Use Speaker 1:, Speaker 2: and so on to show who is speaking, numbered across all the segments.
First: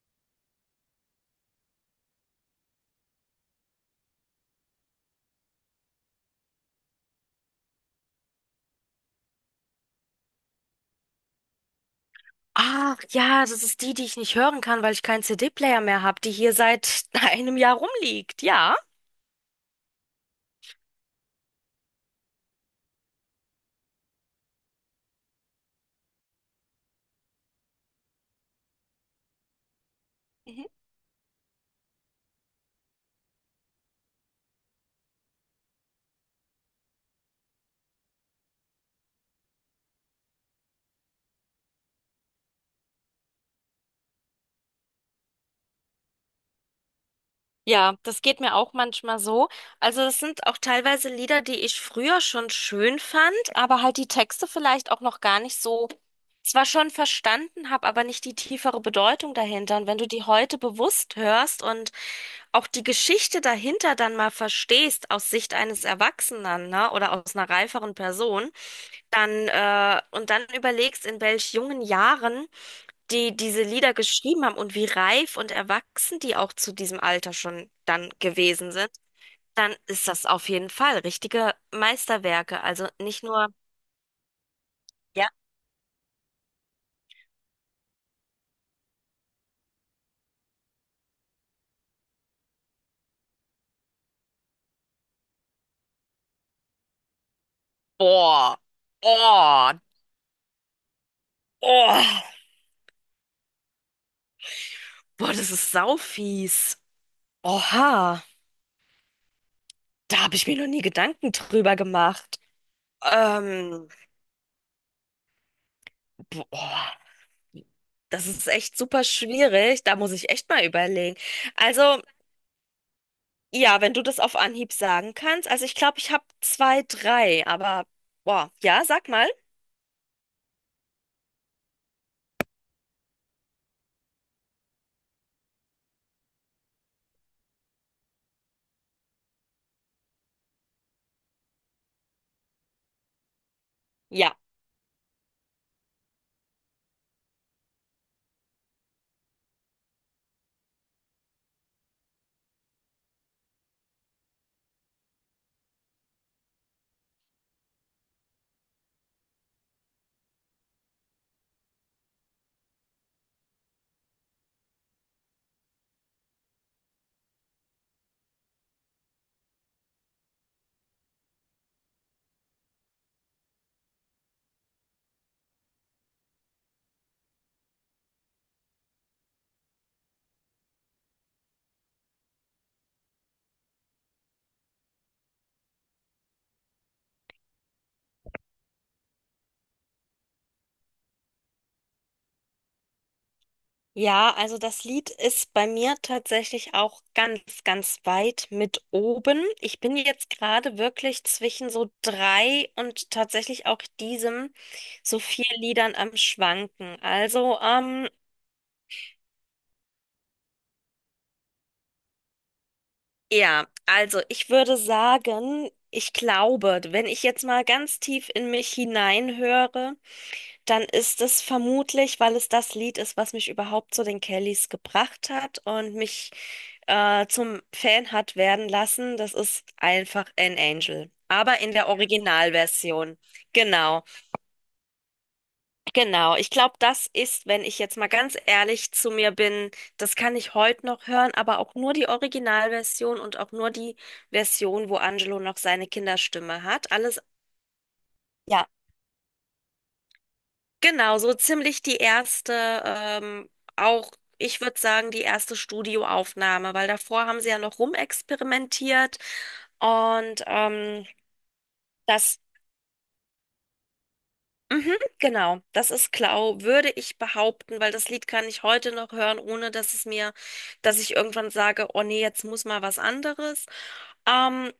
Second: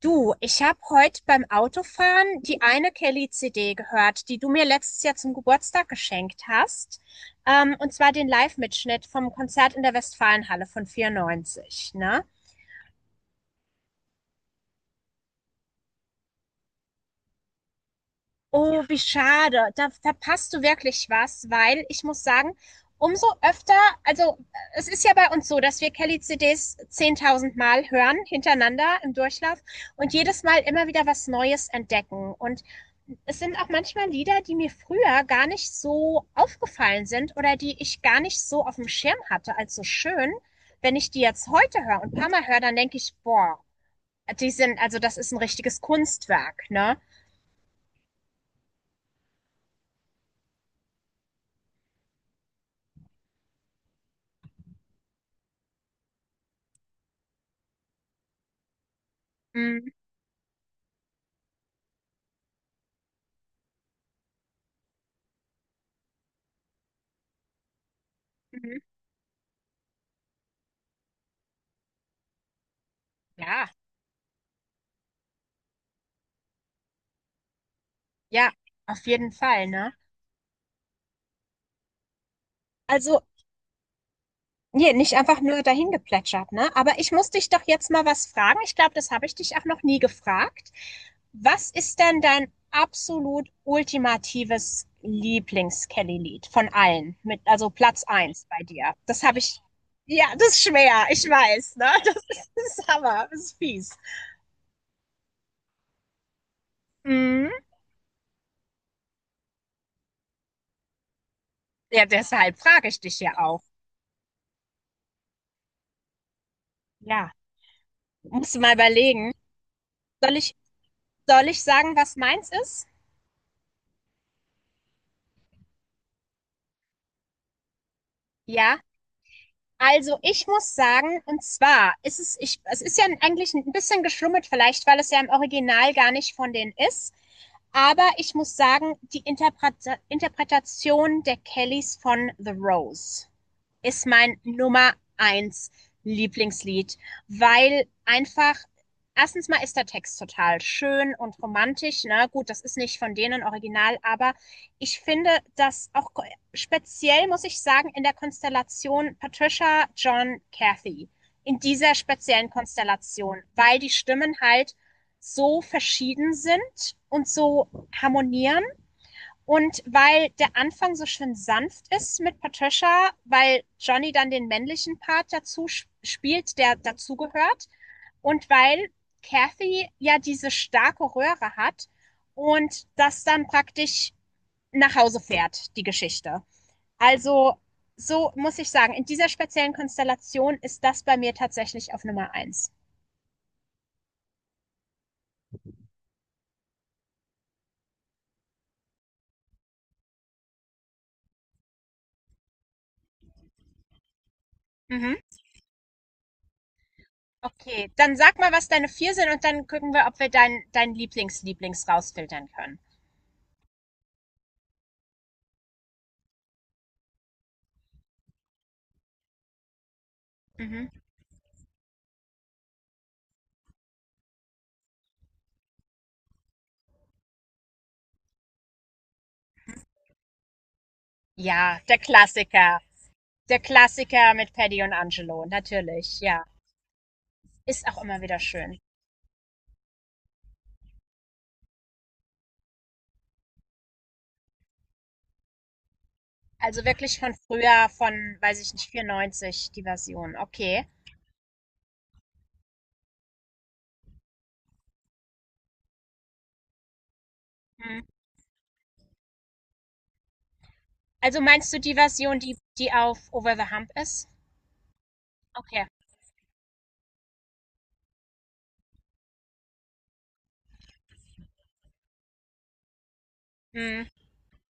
Speaker 1: Du, ich habe heute beim Autofahren die eine Kelly CD gehört, die du mir letztes Jahr zum Geburtstag geschenkt hast. Und zwar den Live-Mitschnitt vom Konzert in der Westfalenhalle von 94, ne?
Speaker 2: Ach ja, das ist die, die ich nicht hören kann, weil ich keinen CD-Player mehr habe, die hier seit einem Jahr rumliegt. Ja.
Speaker 1: Oh, wie schade. Da verpasst du wirklich was, weil ich muss sagen, umso öfter, also es ist ja bei uns so, dass wir Kelly-CDs 10.000 Mal hören, hintereinander im Durchlauf und jedes Mal
Speaker 2: Mhm.
Speaker 1: immer wieder was Neues entdecken. Und es sind auch manchmal Lieder, die mir früher gar nicht so aufgefallen sind oder die ich gar nicht so auf dem Schirm hatte als so schön. Wenn ich die jetzt heute höre und ein paar Mal höre, dann denke ich, boah, also das ist ein richtiges Kunstwerk, ne?
Speaker 2: Ja, das geht mir auch manchmal so. Also das sind auch teilweise Lieder, die ich früher schon schön fand, aber halt die Texte vielleicht auch noch gar nicht so, zwar schon verstanden habe, aber nicht die tiefere Bedeutung dahinter. Und
Speaker 1: Mhm.
Speaker 2: wenn du die heute bewusst hörst und auch die Geschichte dahinter dann mal verstehst aus Sicht eines Erwachsenen, ne, oder aus einer reiferen Person, dann und dann überlegst, in welch jungen Jahren die diese
Speaker 1: Ja.
Speaker 2: Lieder geschrieben haben und wie reif und erwachsen die auch zu diesem Alter schon dann
Speaker 1: Ja,
Speaker 2: gewesen sind,
Speaker 1: auf jeden Fall,
Speaker 2: dann
Speaker 1: ne?
Speaker 2: ist das auf jeden Fall richtige Meisterwerke. Also nicht
Speaker 1: Also,
Speaker 2: nur,
Speaker 1: nee, nicht
Speaker 2: ja,
Speaker 1: einfach nur dahin geplätschert, ne? Aber ich muss dich doch jetzt mal was fragen. Ich glaube, das habe ich dich auch noch nie gefragt. Was ist denn dein absolut ultimatives Lieblings-Kelly-Lied von allen? Also Platz eins
Speaker 2: boah,
Speaker 1: bei dir. Das habe ich.
Speaker 2: oh,
Speaker 1: Ja, das ist schwer, ich weiß, ne? Das
Speaker 2: oh,
Speaker 1: ist, das ist Hammer, das ist fies.
Speaker 2: boah, das ist saufies.
Speaker 1: Mhm.
Speaker 2: Oha, da habe ich mir noch nie Gedanken drüber
Speaker 1: Ja,
Speaker 2: gemacht.
Speaker 1: deshalb frage ich dich ja auch.
Speaker 2: Ähm, boah.
Speaker 1: Ja,
Speaker 2: Das ist
Speaker 1: musst du mal
Speaker 2: echt super
Speaker 1: überlegen.
Speaker 2: schwierig. Da muss ich
Speaker 1: Soll
Speaker 2: echt
Speaker 1: ich,
Speaker 2: mal überlegen.
Speaker 1: soll ich sagen,
Speaker 2: Also,
Speaker 1: was meins ist?
Speaker 2: ja, wenn du das auf Anhieb sagen kannst. Also ich glaube, ich habe zwei, drei, aber boah,
Speaker 1: Ja.
Speaker 2: ja, sag mal.
Speaker 1: Also, ich muss sagen, und zwar ist es, ich, es ist ja eigentlich ein bisschen geschlummert, vielleicht, weil es ja im Original gar nicht von denen ist. Aber ich muss sagen, die Interpretation der Kellys von The Rose ist
Speaker 2: Ja.
Speaker 1: mein Nummer eins Lieblingslied, weil einfach erstens mal ist der Text total schön und romantisch. Na gut, das ist nicht von denen original, aber ich finde, dass auch speziell, muss ich sagen, in der Konstellation Patricia, John, Kathy. In dieser speziellen Konstellation, weil die Stimmen halt so verschieden sind und so harmonieren und weil der Anfang so schön sanft ist mit Patricia, weil Johnny dann den männlichen Part dazu spielt, der dazugehört und weil Kathy ja diese starke Röhre hat und das dann praktisch nach Hause fährt, die Geschichte. Also, so muss ich sagen, in dieser speziellen Konstellation ist das bei mir tatsächlich auf Nummer eins.
Speaker 2: Ja, also das Lied ist bei mir tatsächlich auch ganz, ganz weit mit oben. Ich bin jetzt gerade wirklich zwischen so drei und tatsächlich auch diesem
Speaker 1: Mhm.
Speaker 2: so vier Liedern am Schwanken. Also,
Speaker 1: Okay, dann sag mal, was deine vier sind und dann gucken wir, ob wir dein Lieblings-Lieblings rausfiltern können.
Speaker 2: ja, also ich würde sagen, ich glaube, wenn ich jetzt mal ganz tief in mich hineinhöre, dann
Speaker 1: Mhm.
Speaker 2: ist es vermutlich, weil es das Lied ist, was mich überhaupt zu den Kellys gebracht hat und mich zum Fan hat werden lassen. Das ist einfach An Angel. Aber in
Speaker 1: Ja,
Speaker 2: der
Speaker 1: der Klassiker.
Speaker 2: Originalversion.
Speaker 1: Der
Speaker 2: Genau,
Speaker 1: Klassiker mit Paddy und Angelo, natürlich,
Speaker 2: genau.
Speaker 1: ja.
Speaker 2: Ich glaube, das ist, wenn ich
Speaker 1: Ist
Speaker 2: jetzt
Speaker 1: auch
Speaker 2: mal
Speaker 1: immer
Speaker 2: ganz
Speaker 1: wieder schön.
Speaker 2: ehrlich zu mir bin, das kann ich heute noch hören, aber auch nur die Originalversion und auch nur die Version, wo Angelo noch seine Kinderstimme
Speaker 1: Also
Speaker 2: hat.
Speaker 1: wirklich
Speaker 2: Alles.
Speaker 1: von früher, von, weiß
Speaker 2: Ja.
Speaker 1: ich nicht, 94, die Version. Okay.
Speaker 2: Genau, so ziemlich die erste, auch ich würde sagen, die erste Studioaufnahme, weil davor haben sie ja noch
Speaker 1: Mhm.
Speaker 2: rumexperimentiert und
Speaker 1: Also meinst du die Version,
Speaker 2: das,
Speaker 1: die auf Over the Hump ist?
Speaker 2: mhm, genau,
Speaker 1: Okay.
Speaker 2: das ist Klau, würde ich behaupten, weil das Lied kann ich heute noch hören, ohne dass es mir, dass ich irgendwann sage, oh nee, jetzt muss mal was anderes.
Speaker 1: Mhm.
Speaker 2: Ähm,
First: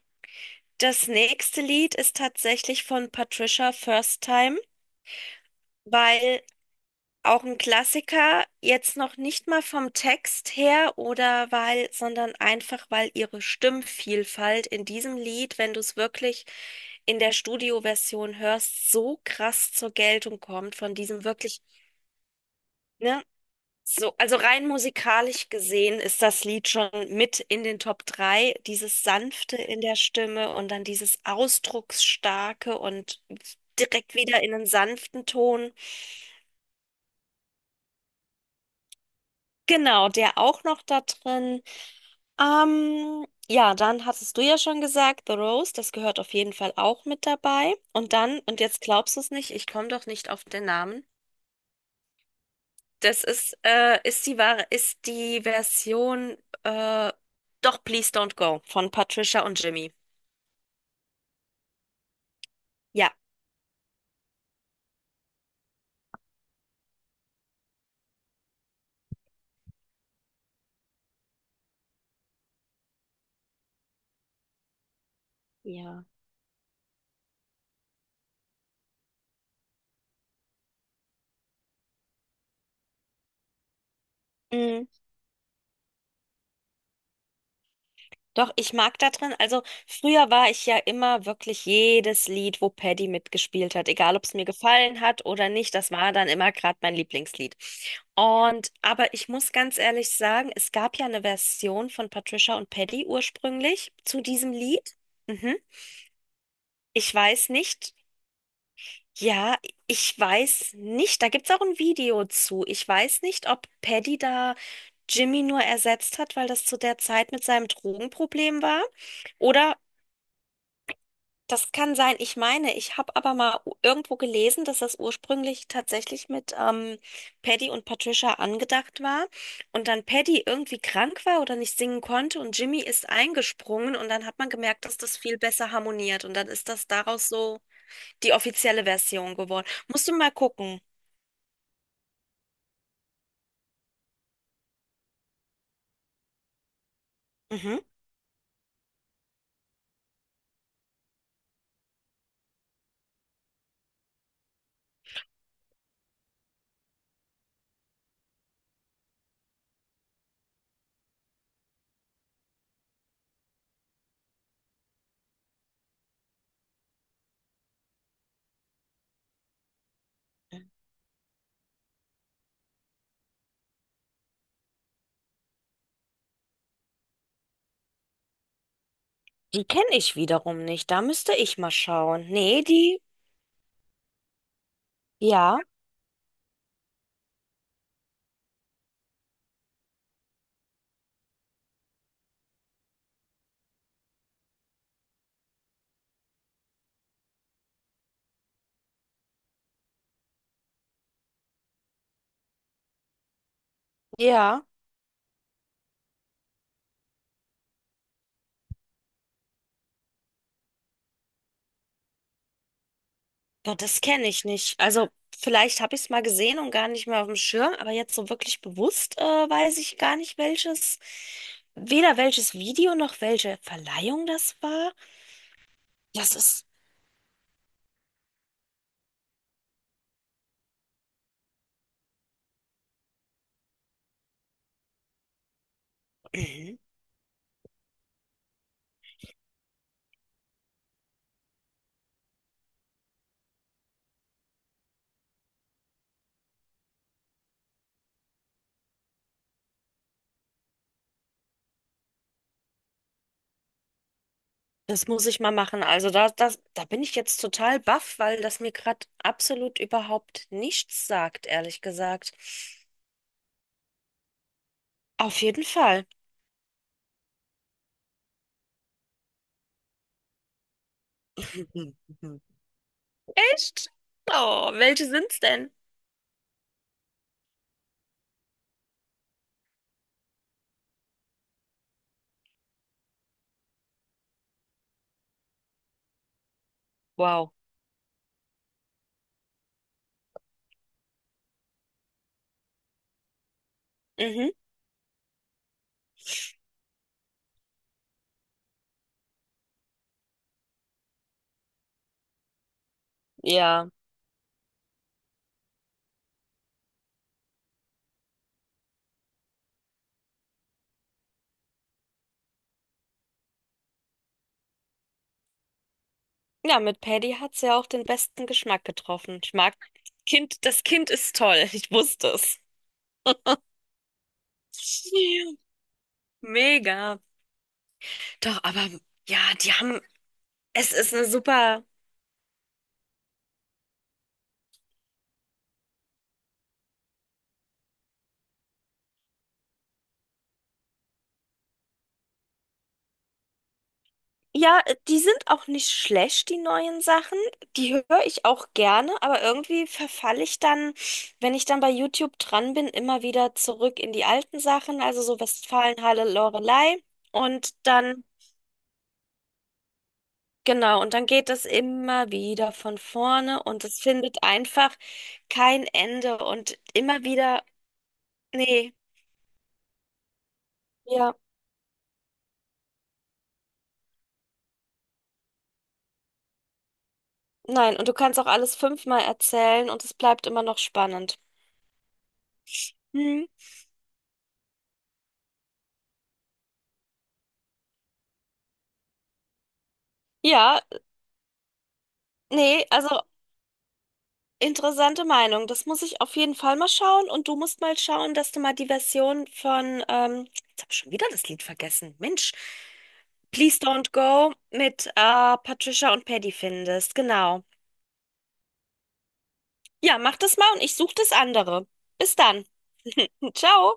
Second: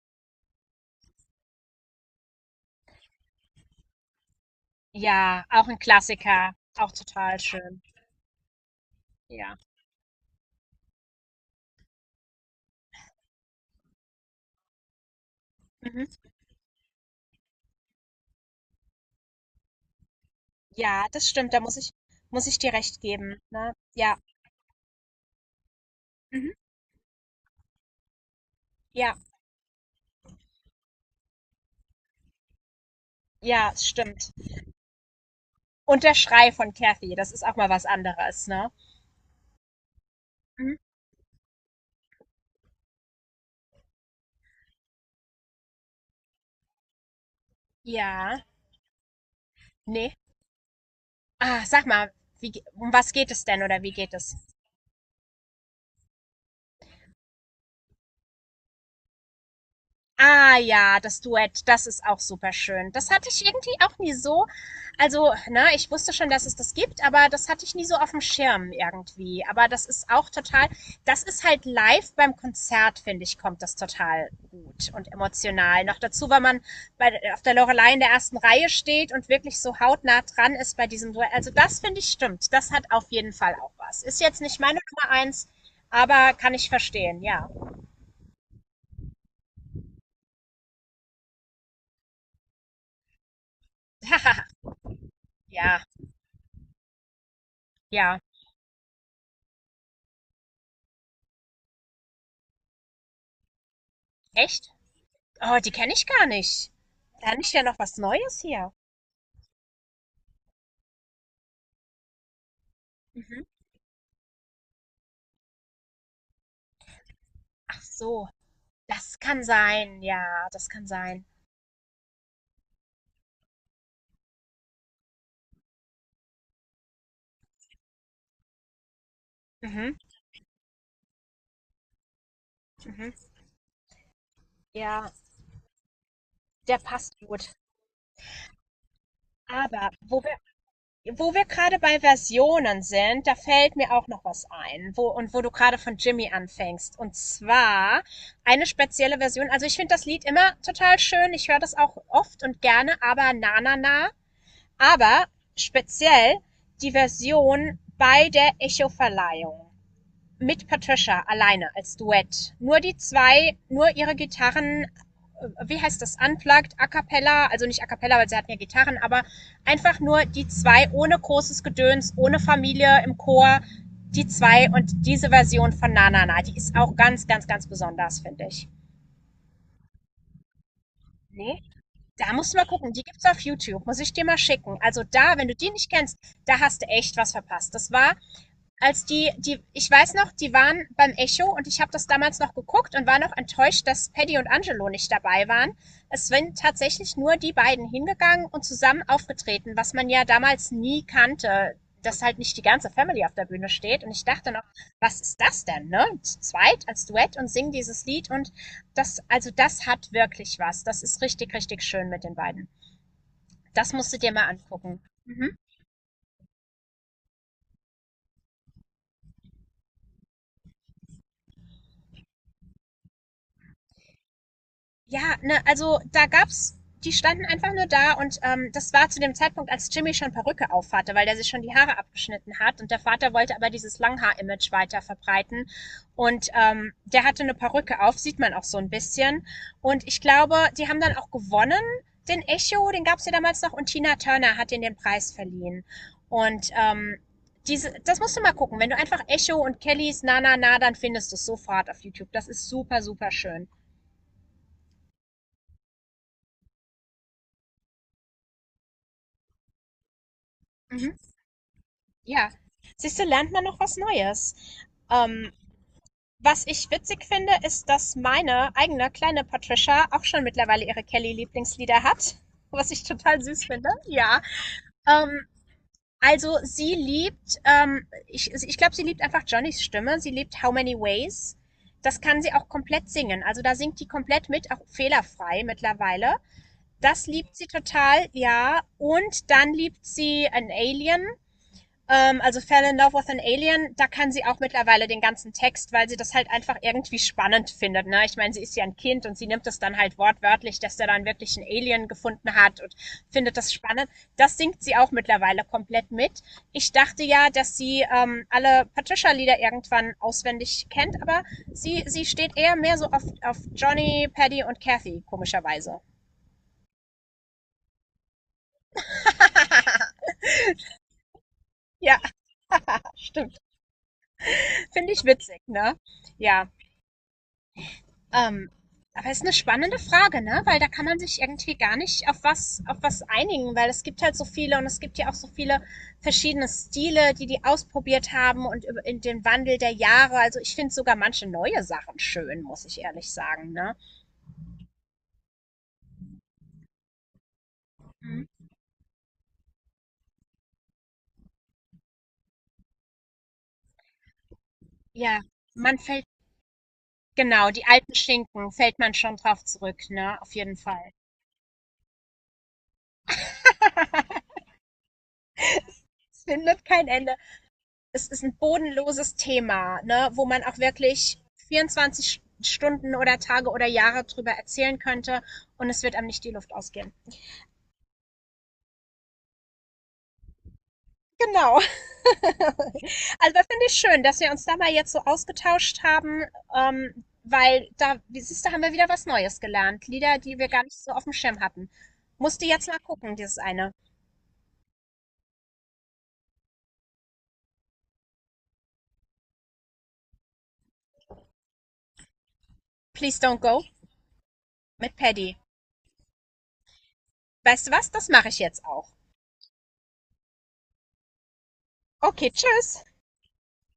Speaker 2: das nächste Lied ist tatsächlich von Patricia First Time.
Speaker 1: Ja, auch ein
Speaker 2: Weil
Speaker 1: Klassiker, auch total
Speaker 2: auch ein
Speaker 1: schön.
Speaker 2: Klassiker, jetzt noch nicht
Speaker 1: Ja.
Speaker 2: mal vom Text her oder weil, sondern einfach, weil ihre Stimmvielfalt in diesem Lied, wenn du es
Speaker 1: Mhm.
Speaker 2: wirklich in der Studioversion hörst, so krass zur Geltung kommt von
Speaker 1: Ja,
Speaker 2: diesem
Speaker 1: das stimmt, da
Speaker 2: wirklich,
Speaker 1: muss ich dir recht
Speaker 2: ne?
Speaker 1: geben, ne?
Speaker 2: So,
Speaker 1: Ja.
Speaker 2: also rein musikalisch gesehen ist das
Speaker 1: Mhm.
Speaker 2: Lied schon mit in den Top 3. Dieses
Speaker 1: Ja,
Speaker 2: Sanfte in der Stimme und dann dieses Ausdrucksstarke und
Speaker 1: ja, es
Speaker 2: direkt
Speaker 1: stimmt.
Speaker 2: wieder in einen sanften Ton.
Speaker 1: Und der Schrei von Kathy, das ist auch mal was anderes, ne?
Speaker 2: Genau, der auch
Speaker 1: Mhm.
Speaker 2: noch da drin. Ja, dann hattest du ja schon gesagt, The Rose, das gehört auf jeden Fall auch mit dabei. Und dann,
Speaker 1: Ja.
Speaker 2: und jetzt glaubst du es nicht, ich komme doch
Speaker 1: Nee.
Speaker 2: nicht auf den Namen.
Speaker 1: Ah, sag mal, wie ge um was
Speaker 2: Das
Speaker 1: geht es
Speaker 2: ist,
Speaker 1: denn oder wie geht
Speaker 2: ist
Speaker 1: es?
Speaker 2: die wahre, ist die Version, äh, doch Please Don't Go von Patricia und Jimmy.
Speaker 1: Ah ja, das Duett, das ist auch super schön. Das
Speaker 2: Ja.
Speaker 1: hatte ich irgendwie auch nie so. Also, ne, ich wusste schon, dass es das gibt, aber das hatte ich nie so auf dem Schirm irgendwie. Aber das ist halt live beim Konzert, finde ich, kommt das total gut und emotional. Noch
Speaker 2: Ja.
Speaker 1: dazu, weil man auf der Loreley in der ersten Reihe steht und wirklich so hautnah dran ist bei diesem Duett. Also das finde ich stimmt. Das hat auf jeden Fall auch was. Ist jetzt nicht meine Nummer eins, aber kann ich verstehen, ja.
Speaker 2: Doch, ich mag da drin, also früher war ich ja immer wirklich jedes Lied, wo Paddy mitgespielt hat, egal ob es mir gefallen hat oder nicht,
Speaker 1: Ja,
Speaker 2: das war dann immer gerade mein Lieblingslied.
Speaker 1: ja.
Speaker 2: Und, aber ich muss ganz ehrlich sagen, es gab ja eine Version von Patricia und Paddy ursprünglich zu diesem
Speaker 1: Echt?
Speaker 2: Lied. Mhm.
Speaker 1: Oh, die kenne ich gar nicht.
Speaker 2: Ich
Speaker 1: Lerne
Speaker 2: weiß
Speaker 1: ich ja noch
Speaker 2: nicht,
Speaker 1: was Neues hier.
Speaker 2: ja, ich weiß nicht, da gibt's auch ein Video zu. Ich weiß
Speaker 1: Mhm.
Speaker 2: nicht, ob Paddy da Jimmy nur ersetzt hat, weil das zu der Zeit mit seinem
Speaker 1: Ach so,
Speaker 2: Drogenproblem war.
Speaker 1: das kann
Speaker 2: Oder
Speaker 1: sein. Ja, das kann sein.
Speaker 2: das kann sein. Ich meine, ich habe aber mal irgendwo gelesen, dass das ursprünglich tatsächlich mit Paddy und Patricia angedacht war und
Speaker 1: Mhm.
Speaker 2: dann Paddy irgendwie krank war oder nicht singen konnte und Jimmy ist
Speaker 1: Mhm.
Speaker 2: eingesprungen und dann hat man gemerkt, dass
Speaker 1: Ja,
Speaker 2: das viel besser harmoniert und dann ist
Speaker 1: der
Speaker 2: das
Speaker 1: passt
Speaker 2: daraus
Speaker 1: gut.
Speaker 2: so die offizielle Version geworden.
Speaker 1: Aber
Speaker 2: Musst du
Speaker 1: wo
Speaker 2: mal
Speaker 1: wir,
Speaker 2: gucken.
Speaker 1: wo wir gerade bei Versionen sind, da fällt mir auch noch was ein. Und wo du gerade von Jimmy anfängst. Und
Speaker 2: Mhm.
Speaker 1: zwar eine spezielle Version. Also ich finde das Lied immer total schön. Ich höre das auch oft und gerne, aber na, na, na. Aber speziell die Version bei der Echo-Verleihung mit Patricia alleine als Duett. Nur die zwei, nur ihre Gitarren, wie heißt das, unplugged, a cappella, also nicht a cappella, weil sie hatten ja Gitarren, aber einfach nur die zwei ohne großes Gedöns, ohne Familie im Chor, die zwei und diese Version von Na Na Na, die ist auch ganz, ganz, ganz besonders, finde ich.
Speaker 2: Die kenne ich wiederum nicht. Da müsste ich
Speaker 1: Nee?
Speaker 2: mal schauen.
Speaker 1: Da musst du
Speaker 2: Nee,
Speaker 1: mal gucken,
Speaker 2: die.
Speaker 1: die gibt's auf YouTube, muss ich dir mal schicken. Also da, wenn du
Speaker 2: Ja,
Speaker 1: die nicht kennst, da hast du echt was verpasst. Das war als ich weiß noch, die waren beim Echo und ich habe das damals noch geguckt und war noch enttäuscht, dass Paddy und Angelo nicht dabei waren. Es sind tatsächlich nur die beiden hingegangen und zusammen aufgetreten, was man ja damals nie kannte, dass halt nicht die ganze Family auf der Bühne steht. Und ich dachte noch,
Speaker 2: ja.
Speaker 1: was ist das denn, ne? Zu zweit als Duett und singen dieses Lied und also das hat wirklich was. Das ist richtig, richtig schön mit den beiden.
Speaker 2: Boah,
Speaker 1: Das
Speaker 2: das
Speaker 1: musst du
Speaker 2: kenne
Speaker 1: dir
Speaker 2: ich
Speaker 1: mal
Speaker 2: nicht.
Speaker 1: angucken.
Speaker 2: Also
Speaker 1: Mhm.
Speaker 2: vielleicht habe ich es mal gesehen und gar nicht mehr auf dem Schirm, aber jetzt so wirklich bewusst weiß ich gar nicht, welches, weder welches Video noch welche Verleihung das war.
Speaker 1: Ja, ne, also da
Speaker 2: Das ist,
Speaker 1: gab's die standen einfach nur da und, das war zu dem Zeitpunkt, als Jimmy schon Perücke aufhatte, weil der sich schon die Haare abgeschnitten hat und der Vater wollte aber dieses Langhaar-Image weiter verbreiten und,
Speaker 2: mhm.
Speaker 1: der hatte eine Perücke auf, sieht man auch so ein bisschen und ich glaube, die haben dann auch gewonnen, den Echo, den gab's ja damals noch und Tina Turner hat ihnen den Preis verliehen und, diese das musst du mal gucken. Wenn du einfach Echo und Kellys „Na na na", dann findest du es sofort auf YouTube. Das ist super, super schön.
Speaker 2: Das muss ich mal machen. Also da, das, da bin ich jetzt total baff, weil das mir gerade absolut überhaupt nichts
Speaker 1: Mhm.
Speaker 2: sagt, ehrlich gesagt.
Speaker 1: Ja, siehst du, lernt man noch was Neues.
Speaker 2: Auf
Speaker 1: Ähm,
Speaker 2: jeden Fall.
Speaker 1: Was ich witzig finde, ist, dass meine eigene kleine Patricia auch schon mittlerweile ihre Kelly-Lieblingslieder hat, was ich total süß finde.
Speaker 2: Echt?
Speaker 1: Ja.
Speaker 2: Oh, welche sind's
Speaker 1: Ähm,
Speaker 2: denn?
Speaker 1: also ich glaube, sie liebt einfach Johnnys Stimme. Sie liebt How Many Ways. Das kann sie auch komplett singen. Also da singt die komplett mit, auch fehlerfrei mittlerweile. Das
Speaker 2: Wow.
Speaker 1: liebt sie total, ja. Und dann liebt sie an Alien. Also Fell in Love with an Alien, da kann sie
Speaker 2: Mhm.
Speaker 1: auch mittlerweile den ganzen Text, weil sie das halt einfach irgendwie spannend findet. Ne? Ich meine, sie ist ja ein Kind und sie nimmt das dann halt wortwörtlich, dass der dann wirklich einen Alien gefunden hat und findet das
Speaker 2: Ja.
Speaker 1: spannend. Das singt sie auch mittlerweile komplett mit. Ich dachte ja, dass sie alle Patricia-Lieder irgendwann auswendig kennt, aber sie steht eher mehr so auf, Johnny, Paddy und Kathy, komischerweise.
Speaker 2: Ja, mit Paddy hat's ja auch den besten Geschmack getroffen. Ich mag Kind, das Kind ist toll. Ich
Speaker 1: Ja,
Speaker 2: wusste es.
Speaker 1: stimmt. Finde ich
Speaker 2: Ja,
Speaker 1: witzig, ne? Ja.
Speaker 2: mega. Doch,
Speaker 1: Ähm,
Speaker 2: aber
Speaker 1: aber
Speaker 2: ja,
Speaker 1: ist eine
Speaker 2: die
Speaker 1: spannende
Speaker 2: haben,
Speaker 1: Frage, ne? Weil da
Speaker 2: es
Speaker 1: kann
Speaker 2: ist
Speaker 1: man
Speaker 2: eine
Speaker 1: sich irgendwie
Speaker 2: super.
Speaker 1: gar nicht auf was einigen, weil es gibt halt so viele und es gibt ja auch so viele verschiedene Stile, die die ausprobiert haben und in den Wandel der Jahre. Also ich finde sogar manche neue Sachen schön, muss ich ehrlich sagen, ne?
Speaker 2: Ja, die sind auch nicht schlecht, die neuen Sachen. Die höre ich
Speaker 1: Mhm.
Speaker 2: auch gerne, aber irgendwie verfalle ich dann, wenn ich dann bei YouTube dran bin, immer wieder zurück in die alten Sachen, also
Speaker 1: Ja,
Speaker 2: so
Speaker 1: man fällt,
Speaker 2: Westfalenhalle, Loreley.
Speaker 1: genau,
Speaker 2: Und
Speaker 1: die alten
Speaker 2: dann
Speaker 1: Schinken fällt man schon drauf zurück, ne? Auf jeden
Speaker 2: genau,
Speaker 1: Fall.
Speaker 2: und dann geht es immer wieder von vorne und es findet einfach kein Ende
Speaker 1: Es
Speaker 2: und
Speaker 1: findet kein
Speaker 2: immer
Speaker 1: Ende.
Speaker 2: wieder,
Speaker 1: Es ist ein
Speaker 2: nee,
Speaker 1: bodenloses Thema, ne, wo man auch
Speaker 2: ja,
Speaker 1: wirklich 24 Stunden oder Tage oder Jahre drüber erzählen könnte und es wird einem nicht die Luft ausgehen.
Speaker 2: nein, und du kannst auch alles 5-mal erzählen und es bleibt immer noch spannend.
Speaker 1: Genau.
Speaker 2: Hm.
Speaker 1: Also das finde ich schön, dass wir uns da mal jetzt so ausgetauscht haben, weil da, siehst du, haben wir wieder was Neues gelernt. Lieder, die wir
Speaker 2: Ja,
Speaker 1: gar nicht so auf dem Schirm hatten. Musste
Speaker 2: nee,
Speaker 1: jetzt mal
Speaker 2: also
Speaker 1: gucken, dieses eine.
Speaker 2: interessante Meinung. Das muss ich auf jeden Fall mal schauen und du musst mal schauen, dass du mal die Version von, jetzt habe ich schon wieder das Lied vergessen, Mensch,
Speaker 1: Please Don't
Speaker 2: Please
Speaker 1: Go
Speaker 2: Don't Go mit
Speaker 1: mit Paddy.
Speaker 2: Patricia und Paddy findest, genau.
Speaker 1: Weißt du was? Das mache ich jetzt auch.
Speaker 2: Ja, mach das mal und ich suche das andere. Bis
Speaker 1: Okay,
Speaker 2: dann.
Speaker 1: tschüss.
Speaker 2: Ciao.